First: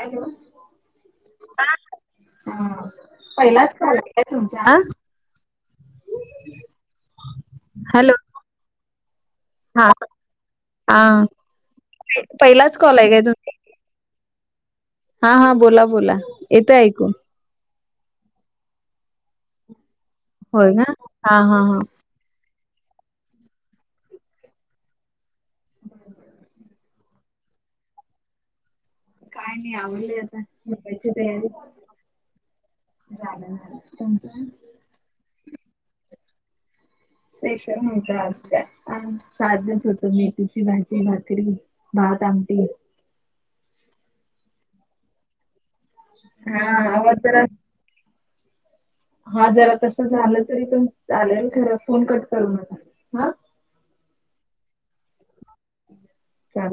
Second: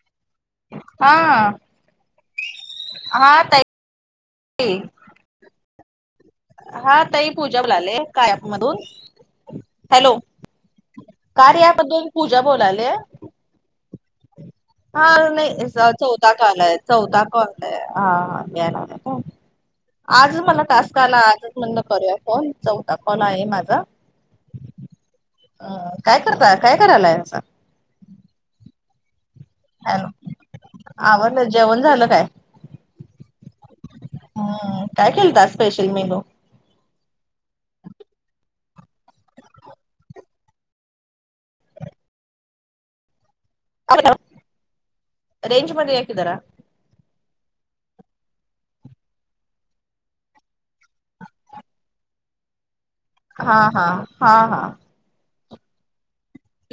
Hello हा ह हा पहिलाच कल्टी आहे ताई तुमच्या हा तही पूजाव लाले हॅलो कायप मधून हा हॅलो हा कार या बदून पूजा बोलाले तु हा नाही बोला बोला चौथा काल येतं आहे ऐकून चौथा कल हाा या्यायलाग प आज मला होय ना तासका आला हा आजच हा हा. म्हण करूया हो चौथा कॉल आहे माझा अ काय करताय काय करायलाय असं काय नाही हॅलो आवडले आता ते आवरलं जेवण झालं काय झालं तुमच. हम्म काय खेळतात स्पेशल मलो, सेश नत आज का साधच होतं मी तुझची भाजी भाातरी भात आमठी [unintelligible] रेंज मध्ये ए की जरा. [unintelligible] हा जरा तसं झालं तरी पण चालेल पण फोन कट करू नका हा हा हा हा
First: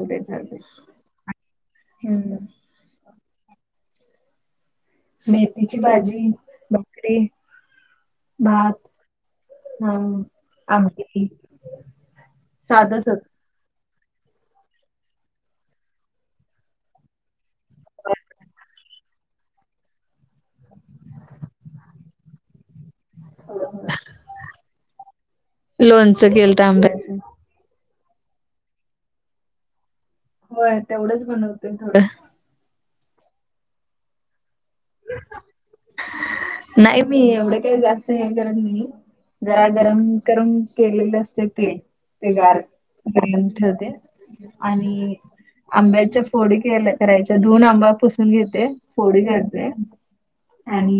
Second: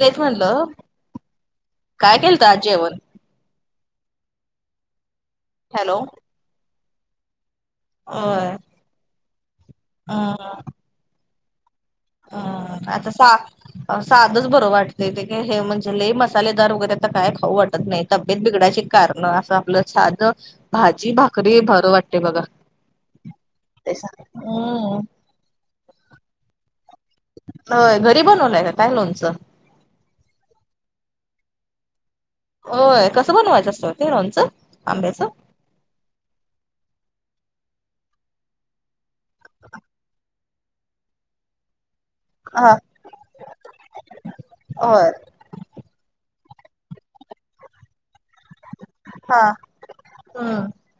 तेच म्हणलं चालतंय [inaudible] काय केलंत हम्म. आज जेवन? मेथीची हॅलो भाजी भाकरी होय हा अ आमटी अ साधच आता होत. साग सादच बरं वाटते ते हे म्हणजे लेई मसालेदार वगैरे आता काय खाऊ वाटतं नाही तब्येत बिघडाचे कारण असं आपलं साध भाजी भाकरी भरं वाटते बघा ते हम्म लोणचं केलत आंब होय घरी बनवलाय का काय लोणचं होय तेवढंच बनवते थोडं होय कसं बनवायचं असतं ते लोणचं आंब्याचं नाही मी एवढे काही जास्त हे करत नाही जरा गरम गरम केलेले असते ते हा गरम ठेवते होय आणि आंब्याच्या फोडी केल्या करायच्या दोन आंबा पुसून घेते फोडी करते हा आणि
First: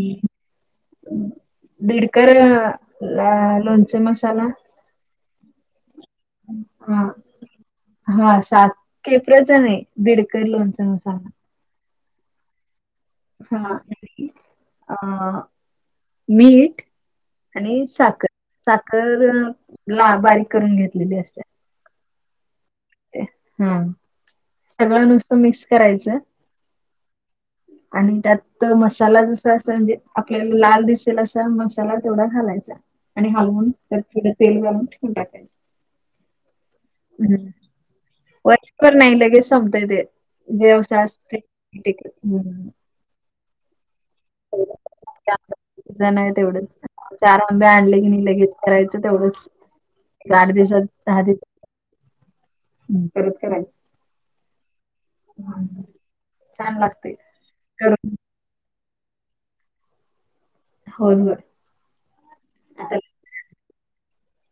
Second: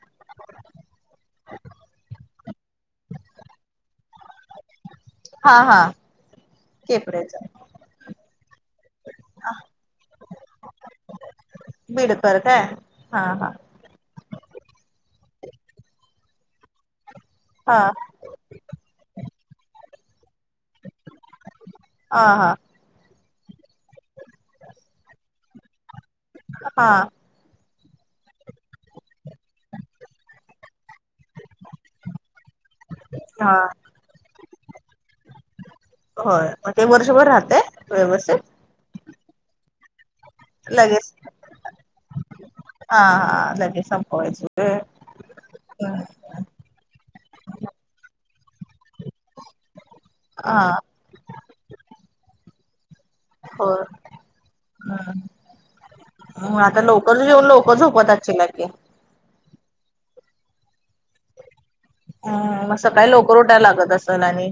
दिडकर लोणचे मसाला हा हा [inaudible] हा केपरेयचं हा सात केेपरच नाही आहे बीडकर लोणच मसाला [inaudible] बीडकर काय? हा अ मीठ हा आणि साखर साखर ला बारीक करून घेतलेली असते हा हा हम [inaudible] सगळं नुसतं मिक्स करायचं हा आणि त्यात मसाला जसा असं म्हणजे आपल्याला लाल दिसेल असा मसाला तेवढा घालायचा आणि हा हलवून त्या तेल घालून ठवून टाकायचे हो ते वर्षभर राहते व्यवस्थित प नाही लगेच समतय ते लगेच असते हा हा लगेच सपतय हम्म ण आहे तेवढंच आरमबी आणले की नाही लगेच करायचं तेवढच आठ हा दिवसात दहा दिवस करत करायचं हं. हम्म मग [inaudible] छान आता लागतंय. लवकरच येेऊन लवकर झोपवत करून असलाकि होय होय हम्म मग आता सकाळी लवकर उठायला लागतं असलं आणि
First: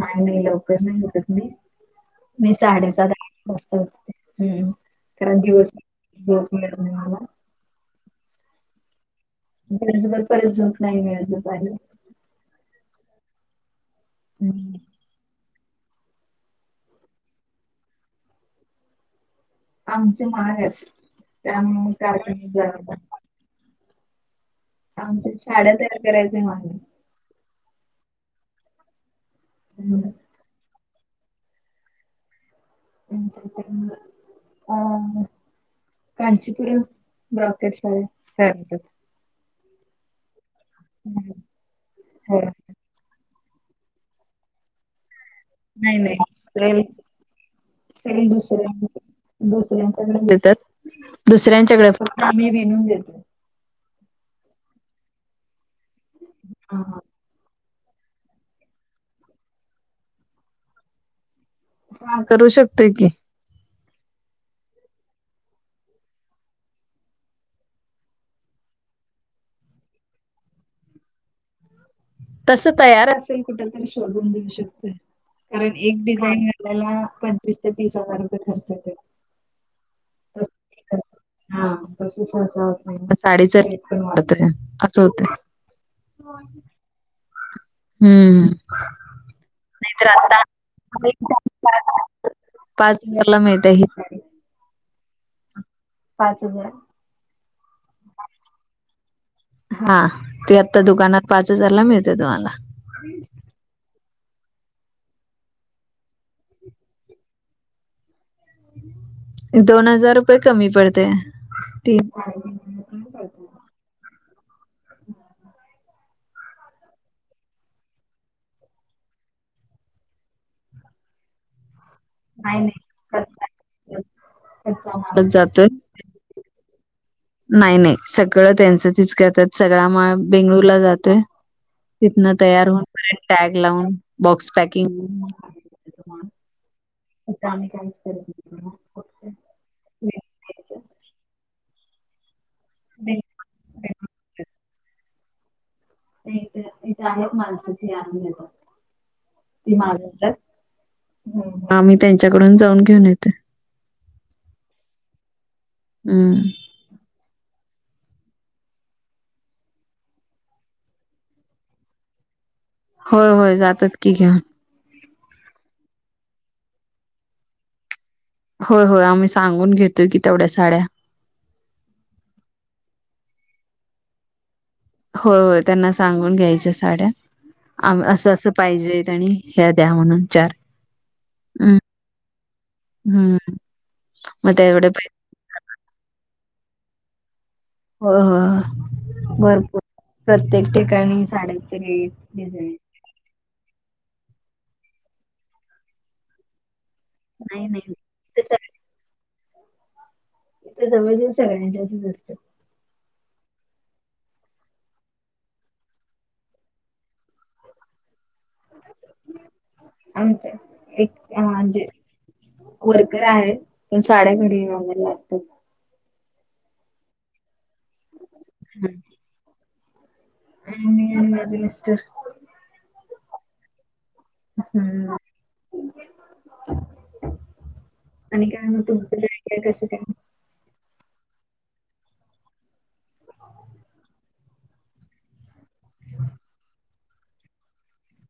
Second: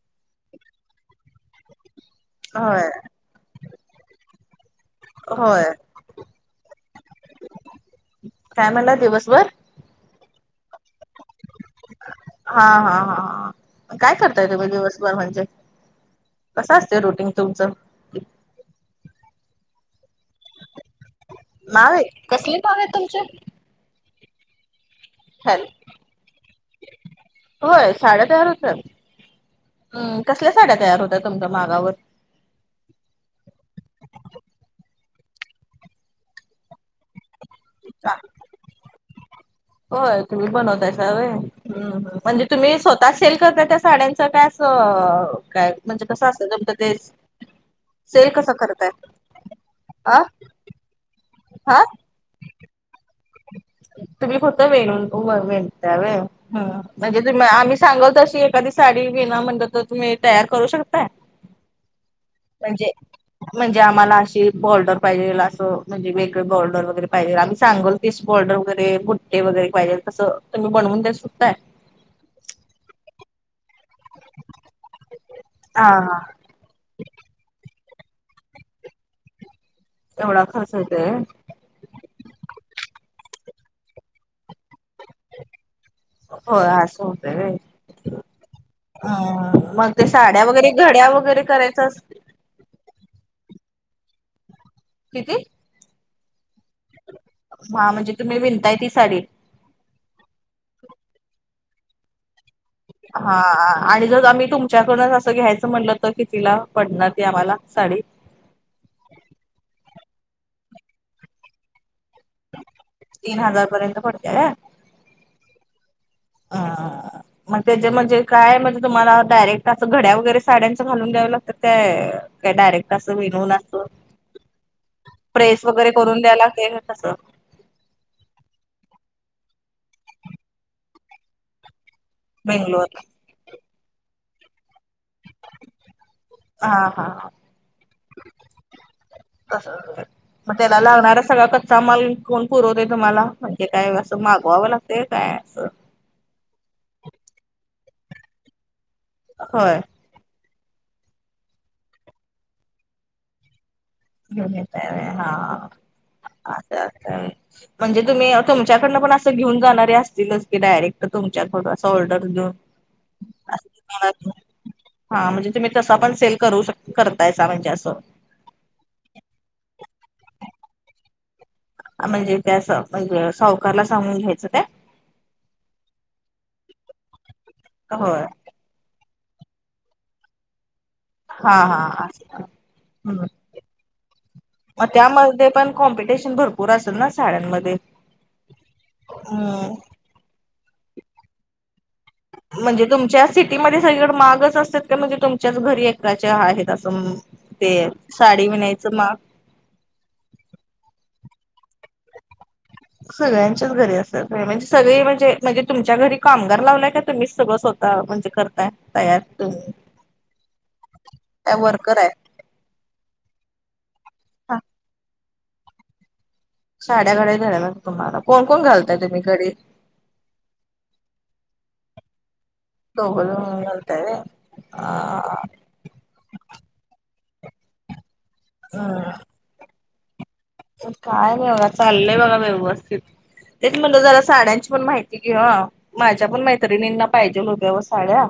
नाही नाही लवकर नाही होेतत मी मी होय साडेसात कारण होय दिवसभर झोप मिळत नाही मला [inaudible] काय म्हणाला दिवसभर चबर परतजो नाही मिळलं पाहिजे [unintelligible] हा हा हा ह काय करताय तुम्ही हं. दिवसभर म्हणजे? कसं असतय रूटीन तुमचं? आमचे माग आहेत, त्यामुळे नाव आहे गारमेंट कसले नाव घरात आहे. तुमचे आमचे साड्या तयार करायचे माग व्हय साड्या तयार होत्यात, आहेत. हम्म कसल्या साड्या तयार होतात तुमच्या मागावर? सिंथेटिक आ कांचीपुरम ब्रॉ पेशवाई असत्यात. होय तुम्ही बनवतायसा व्हय, हम्म हम्म हो म्हणजे तुम्ही स्व ता सेल करताय काय त्या साड्यांचं? काय अस काय नाही म्हणजे नाही कसं असतय तुमच सेल तेच सेल दुसऱ्यांकड, अ दुसऱ्यांकडन देतात. हा दुसऱ्यांच्याकड फक्त आम्ही विनून देतोय. तुम्ही फक्त वेणून होय विनतायं होय हम्म हा म्हणजे तु आम्ही सांगल तशी एखादी साडी विना म्हणल, तर तुम्ही तयार करू शकताय? हा करू शकतोय म्हणजे की? म्हणजे आम्हाला अशी बॉर्डर पाहिजेल, असं म्हणजे वेगळ बॉर्डर वगैरे पाहिजे आम्ही सांगल इस बॉर्डर वगैरे, बुट्टे वगैरे पाहिजे तसं, तुम्ही बनवून देवू शकताय तस तयार असेल कुठ तरी शोधून देऊ शकतोय? कारण हा एक हा डीझाईन आपल्याला पंचवीस ते तीस हजार रुपये खर्च येतोय. एवढा खर्च येतोय? हा साडीच रेट वाढतय असं होतय. होय असं होतय. हम्म अ मग ते नाहीतर आता साड्या वगैरे घड्या वगैरे करायचं आस पाच हजारला मिळतीया ही साडी किती? पाच हजार हा म्हणजे, तुम्ही विणताय ती साडी हा ती आत्ता दुकानात पाच हजारला मिळते तुम्हाला हा आणि जर आम्ही तुमच्याकड असं घ्यायचं म्हणलं, तर कितिला पडणार ती आम्हाला साडी? दोन हजार रुपये कमी पडतय तीन हजार तीन पडते. हजार पर्यंत पडतीया व्हय. आ आ मग त्याचे म्हणजे काय? म्हणजे तुम्हाला डायरेक्ट असं घड्या वगैरे साड्यांच घालून द्यावं लागतंय काय? काय नाही डायरेक्ट अस नाही. विनून अस कच्चा माल. प्रेस जातोय वगैरे करून द्यायला लागतंय काय कसं नाही नाही सगळं त्यांचं तिच करतात सगळा माल बेंगळूर ला जातोय. तीथनं तयार होऊन बेंगलोर परत टॅग लावून, बॉक्स पॅकिंग हा हा इथं आम्ही काहीच करत नाही. मग त्याला लागणारा सगळा कच्चा माल कोण पुरवतय बे तुम्हाला? म्हणजे काय असं मागवावं लागतंय काय अस? नाही इथ इथे आहेत माणस ती आणून देतात. होय महाराष्ट्रात मग आम्ही त्यांच्याकडून जाऊन घेऊन येतोय. घेऊन येताय व्हय हा हा अ. [unintelligible] म्हणजे तुम्ही तुमच्याकडनं पण असं घेऊन जाणारे असतीलच, की डायरेक्ट तुमच्याकड असं ऑर्डर देऊन व्हय व्हय असं जातात की दुकानातून. घेऊन हा म्हणजे तुम्ही तसा पण सेल करू, शक करतायसा म्हणजे असं होय होय आम्ही सांगून घेतोय की, तेवढ्या साड्या म्हणजे ते अस, म्हणजे सावकारला सांगून घ्यायचं काय? होय होय त्यांना सांगून घ्यायच्या साड्या आम्ही होय आस आस पाहिजेेत आणि ह्या द्या म्हणून चार हा हा हम्म आस, हम्म मग मग तेवढे पै त्यामध्ये पण कॉम्पिटिशन भरपूर असेल ना साड्यांमध्ये? होय होय हम्म भरपूर प्रत्येक ठिकाणी साड्यांचे रेट डिझाईन म्हणजे तुमच्या सिटीमध्ये सगळीकडे महाग च असत का म्हणजे तुमच्याच घरी एकाच्या आहेत असं नाही ते नाही इथं साडी वीनायचं माग इथ जवळच सगळ्यांच्यातच असतं. सगळ्यांच्याच घरी असाल म्हणजे सगळे म्हणजे म्हणजे तुमच्या घरी कामगार लावलंय का तुम्हीच सगळं म्हणजे करताय तयार तुम्ही आमचे एक का म्हणजे वर्कर आहे? वर्कर आहेत पण साड्या हा घडी घायला लागतात. साड्या घडी घालाया लागत तुम्हाला कोण कोण घालताय तुम्ही घडी? आणि मी माझे मिस्टर! दोघजण मिळून घालताय होय? हम्म, आणि काय तुमचं? हम्म कसं काय काय नाही बघा चाललंय बघा व्यवस्थितीत तेच म्हणलं जरा साड्यांची पण माहिती हा माझ्या पण मैत्रिणींना पाहिजे होत्या व साड्या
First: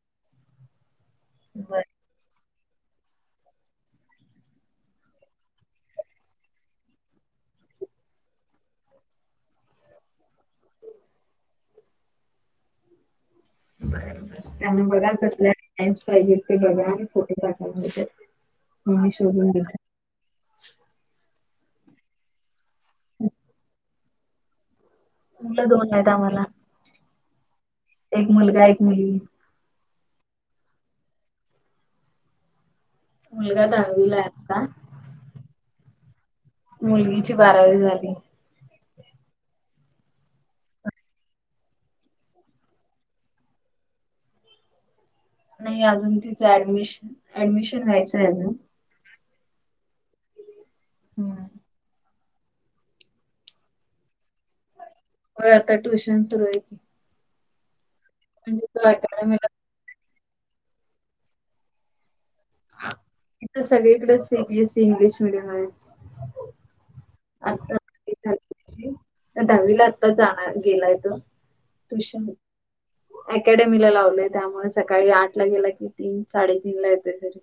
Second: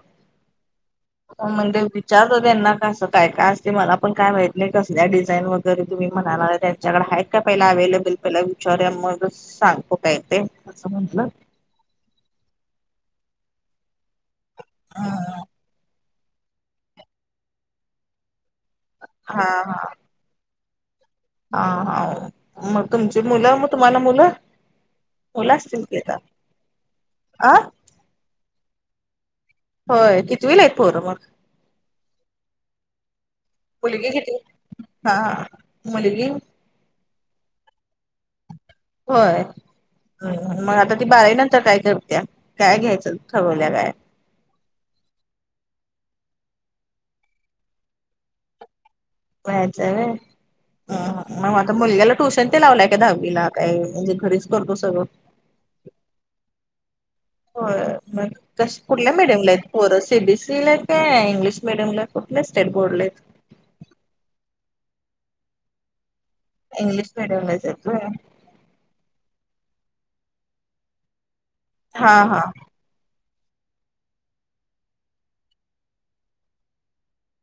म्हणजे बर विचारत होते त्यांना कसं काय का असतय. ते मला पण काय माहित नाहीय कसल्या डिझाईन वगैरे तुम्ही म्हणाला त्या त्याच्याकडे हायत का पहिला अवलेबल पहिला विचारुया मग सांगतो काय ते असं म्हटलं त्यांना बघा हम्म कसल्या टाइम्स पाहिजेत ते बघा फोटो पाठवतो त्यात. तुम्ही हा शोधून द्या. हा मग तुमची मुलं मग तुम्हाला मुलं मुल मुलं असतील दोन की आहेत आम्हाला आता? एक मुलगा एक मुलगी होय कितीवीला आहेत पोरं मग? मुलगा मुलगी दहावीला आहे आता. कितवीला आहे मुलगी? मुलगीची बारावी झाली. होय! मग आता ती बारावी नंतर काय करत्या काय घ्यायचं ठवल्या काय? नाही अजून तिचं ऍडमिशन ऍडमिशन व्हायचं आहे अजून. व्हायचंय होय, हम्म. मग आता मुलग्याला ट्यूशन ते लावलाय का दहावीला काय म्हणजे घरीच करतो सगळं? हो आता ट्युशन सुरू आहे कि. हो मग कस कुठल्या अकॅडमीला मिडमला आहे? होर सीबीएसईला का इंग्लीश मीडीयम लाठे स्टेट बोर्डला आहेत? आ हित सगळीकडें सीबीएसई इंग्लिश मिडियम आहे. इंग्लिश मिडिमलात आता आहेत होय. दहावी झाली दहावीला आत्ता जाणार गेलाय तो. हा ट्युशन हा! अकॅडमीला लावलय त्यामुळे सकाळी आठ ला गेला की तीन साडेतीनला येतोय घरी.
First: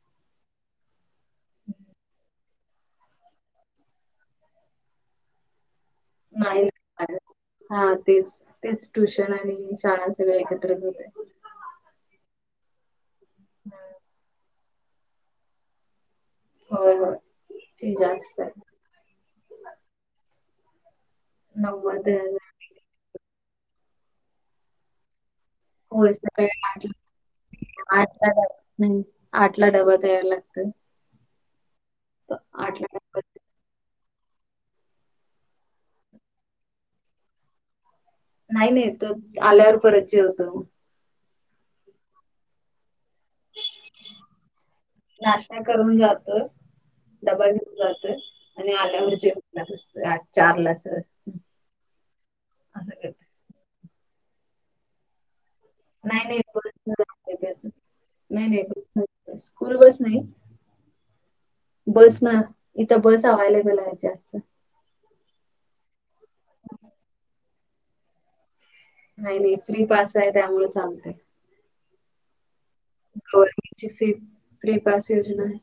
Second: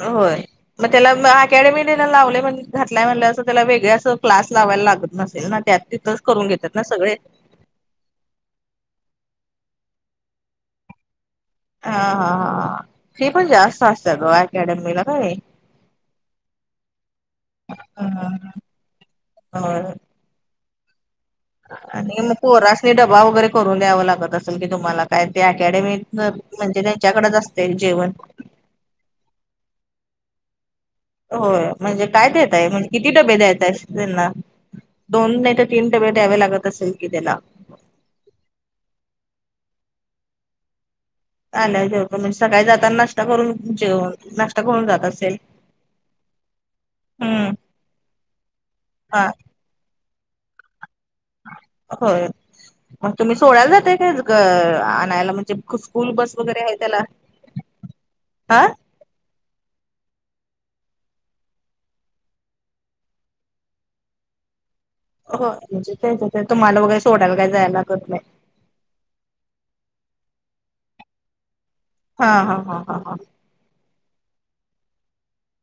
होय मग त्याला म अकॅडमी लावले म्हणजे घातलाय म्हणल्यावर असं त्याला वेगळ असं क्लास लावायला लागत नसेल ना त्यात तिथंच करून नाही घेतात ना सगळे? लागणार. हा तेच तेच ट्युशन आणि शाळा सगळं एकत्रच होतंय. हा हा हा फी पण जास्त असते गो अकॅडमीला नाय? होय होय ती जास्त आहे. होय! नव्वद आणि मग आहे. पोरास्नी डबा वगैरे करून द्यावा लागत असेल की तुम्हाला? काय ते होय अकॅडमीतन सकाळी म्हणजे आठ त्यांच्याकडेच असतय जेवण? आठला डबा. आठला डबा दयाला लागतं. होय म्हणजे काय देताय म्हणजे किती डबा डबे देताय? असं ना दोन नाही तर तीन डबे दयायावे लागतं असेल कि त्याला नाही नाही तर आल्यावर परत जेवतो आलाय जेव म्हणजे सकाळी जाताना न करून नाश्ता करून जात असेल? नाश्ता करून जातो डबा हम्म घेऊन जातो आणि आल्यावर हा जेवत चारलाच होय मग तुम्ही सोडायला जातय का आणायला म्हणजे खु स्कूल नाही बस नाही वगैरे आहे बसनं त्याला जातोय त्याचं. नाही नाही हा बसनं स्कूल बस नाही बस न इथं बस अवलेबल आहे हो म्हणजे तेच तुम्हाला वगैरे सोडायला काय जायला लागत नाही नाही नाही फ्री पास आहे त्यामुळे चालत हा हा हा हा हा फ फ्री पास योजना आहे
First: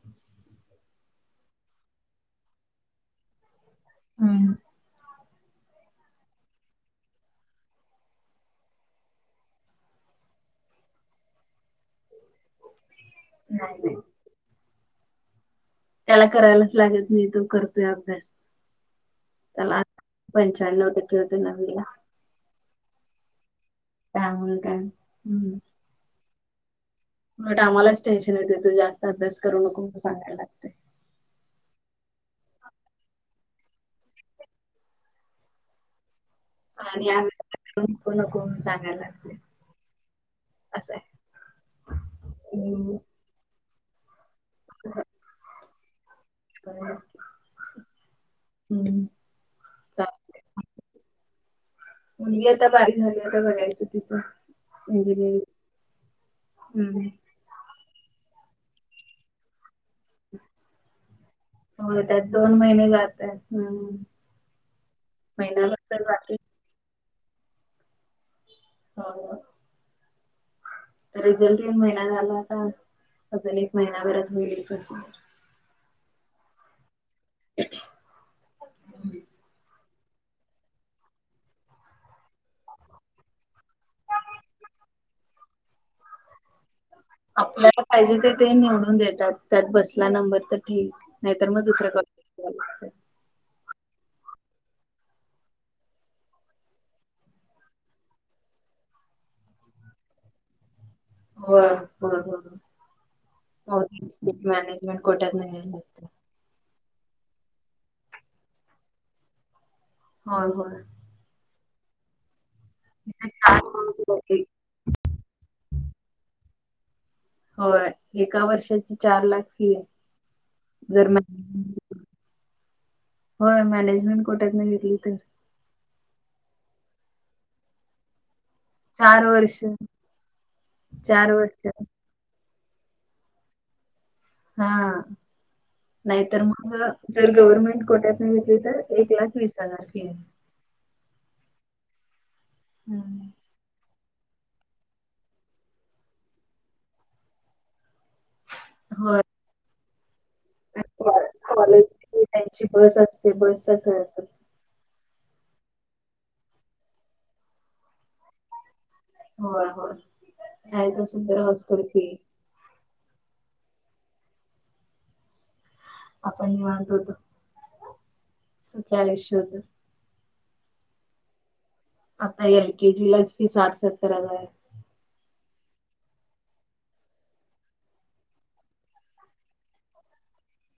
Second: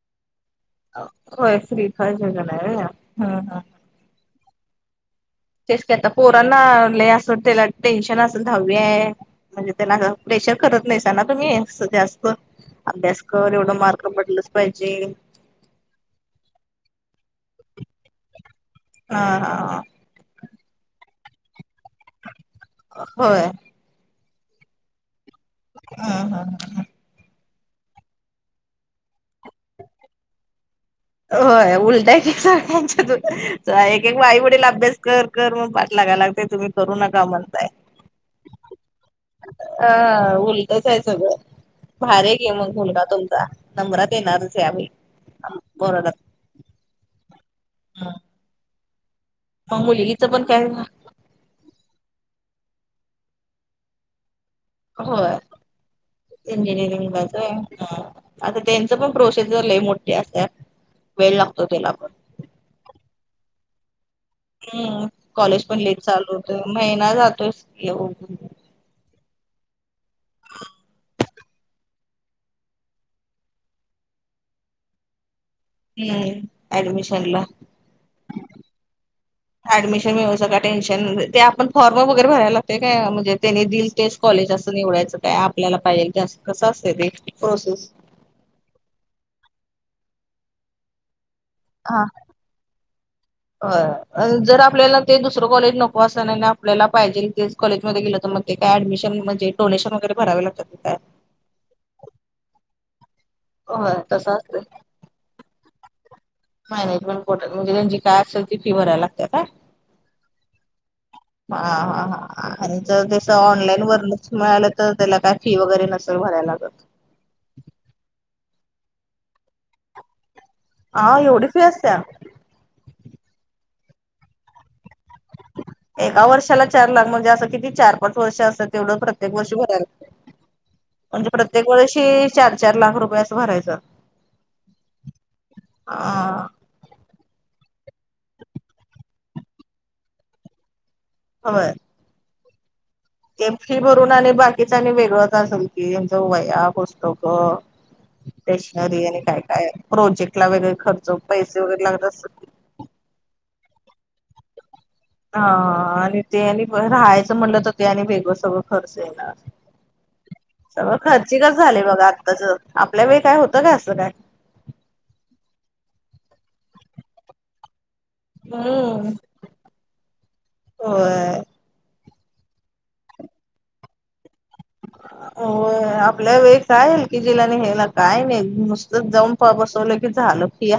व श्रीफा जगण आहे हा हा हम् ह तेच का आता पोरनाले असं त्याला टेन्शन असेल दहावी आहे म्हणजे त्यांना प्रेशर करत नाहीसाना तुम्ही जास्त अभ्यास एवढं नाही नाही मार्ग पटलच पाहिजे त्याला करायलाच लागत नाही तो करतोय अभ्यास हा त्याला हा पंचाार लाव टक्के होत नवीला होय त्याांगल का हम्म हा हा हा ह आम्हालाच टेन्शन येते तू जास्त अभ्यास करू नको सगयला लागते होय उलटाय की स्यांच्या तू एक एक आई वडील अभ्यास कर गर्म पाात लागाय लाग तुम्ही करू आणि या नका म्हणताय नक सांगायला लागले अ उलटच आहे सगळं भार घे मग भलग हम्म तुमचा नमरा देणारच आहेमही ब का हा हम्म मग मुलगीचं पण काय मुणगी आता बारीक झाली आता बघायचं तिथं हो हम्म इंजिनिअरिंग आता त्यांच पण प्रोसेसर ल मोठे असत वेळ लागतो त्याला होय पण त्यात दोन महिने जातय हम् हम्म कॉलेज पण लेट बाकी चालू होत महिना जातोयस हो ह तर रिझल्ट एक महिना झाला होता अजून एक महिनाभरात होईल कर्से हम्म ऍडमिशनला ऍडमिशन मिळू सका टेन्शन ते आपण फॉर्म वगैरे भरायला लागते काय म्हणजे त्यानी दिल तेच कॉलेज असं निवडायचं काय आपल्याला पाहिजेल की अस कसं असते ते आपल्याला प्रोसेस पाहिजे ते ते निवडून देतात त्यात बसला नंबर तर ठठीक नाही तर मग दुसर्या कॉ ह जर आपल्याला ते दुसरं कॉलेज नको असत नाही आपल्याला पाहिजे तेच कॉलेमध्ये गेलं तर मग ते का ऍडमिशन म्हणेडोशन वैर भरावे लागत ते काय हो हो हो होय तसं असतंय मॅनेजमेंट कोठत नाहीत मॅनेजमेंट बर्ट म्हणजे त्यांची काय असेल त फी भरायला लागतात का होय होय हा हा हा आणि जर त्यास ऑनलाईन वरणच मिळालं तर त्याला काय फी वगैरे नसल भरायला लागतात होय एका वर्षाची चार लाख फी आहे जर म हा एवढी फी असत्या. हो मॅनेजमेंट कोटात नाही घेतली तर एका वर्षाला चार लाख म्हणजे असं किती चार पाच वर्ष अस तेवढ चार प्रत्येक वर्षी वर्ष भरायलाग म्हणजे चार वर्ष प्रत्येक वर्षी चार चार लाख रुपया अस भरायचं हा अ नाहीतर मग जर गव्हर्नमेंट कोट्यात नाही घेतली तर एक लाख वीस हजार फी आहे हो हम्म एी भरून आणि बाकीच आणि वेगळंच असेल कीच वया पुस्तक स्टेशनरी आणि होय काय काय प्रोजेक्ट ला वगैरे खर्च पैसे वगैरे लागत कॉलेजची असत त्यांची बस असते बस सच हा आणि ते आणि राहायचं म्हणलं तर ते आणि वेगळं सगळं खर्च आहे होय होय सग राहायचं असेल तर खर्चिकच झाले हॉस्टेल बघा फी आत्ताच आपल्या वेळी काय होतं काय असं काय आपण हे मानतोतो सुख्या आश्य होत हो आता एल केजी लाच फी आठ सत्तर हजार आहे हो आपल्या वेळ कायल की जिलाने हे्यायला काय नाही नुसतंच जाऊन पवा बसरलेके जहालखी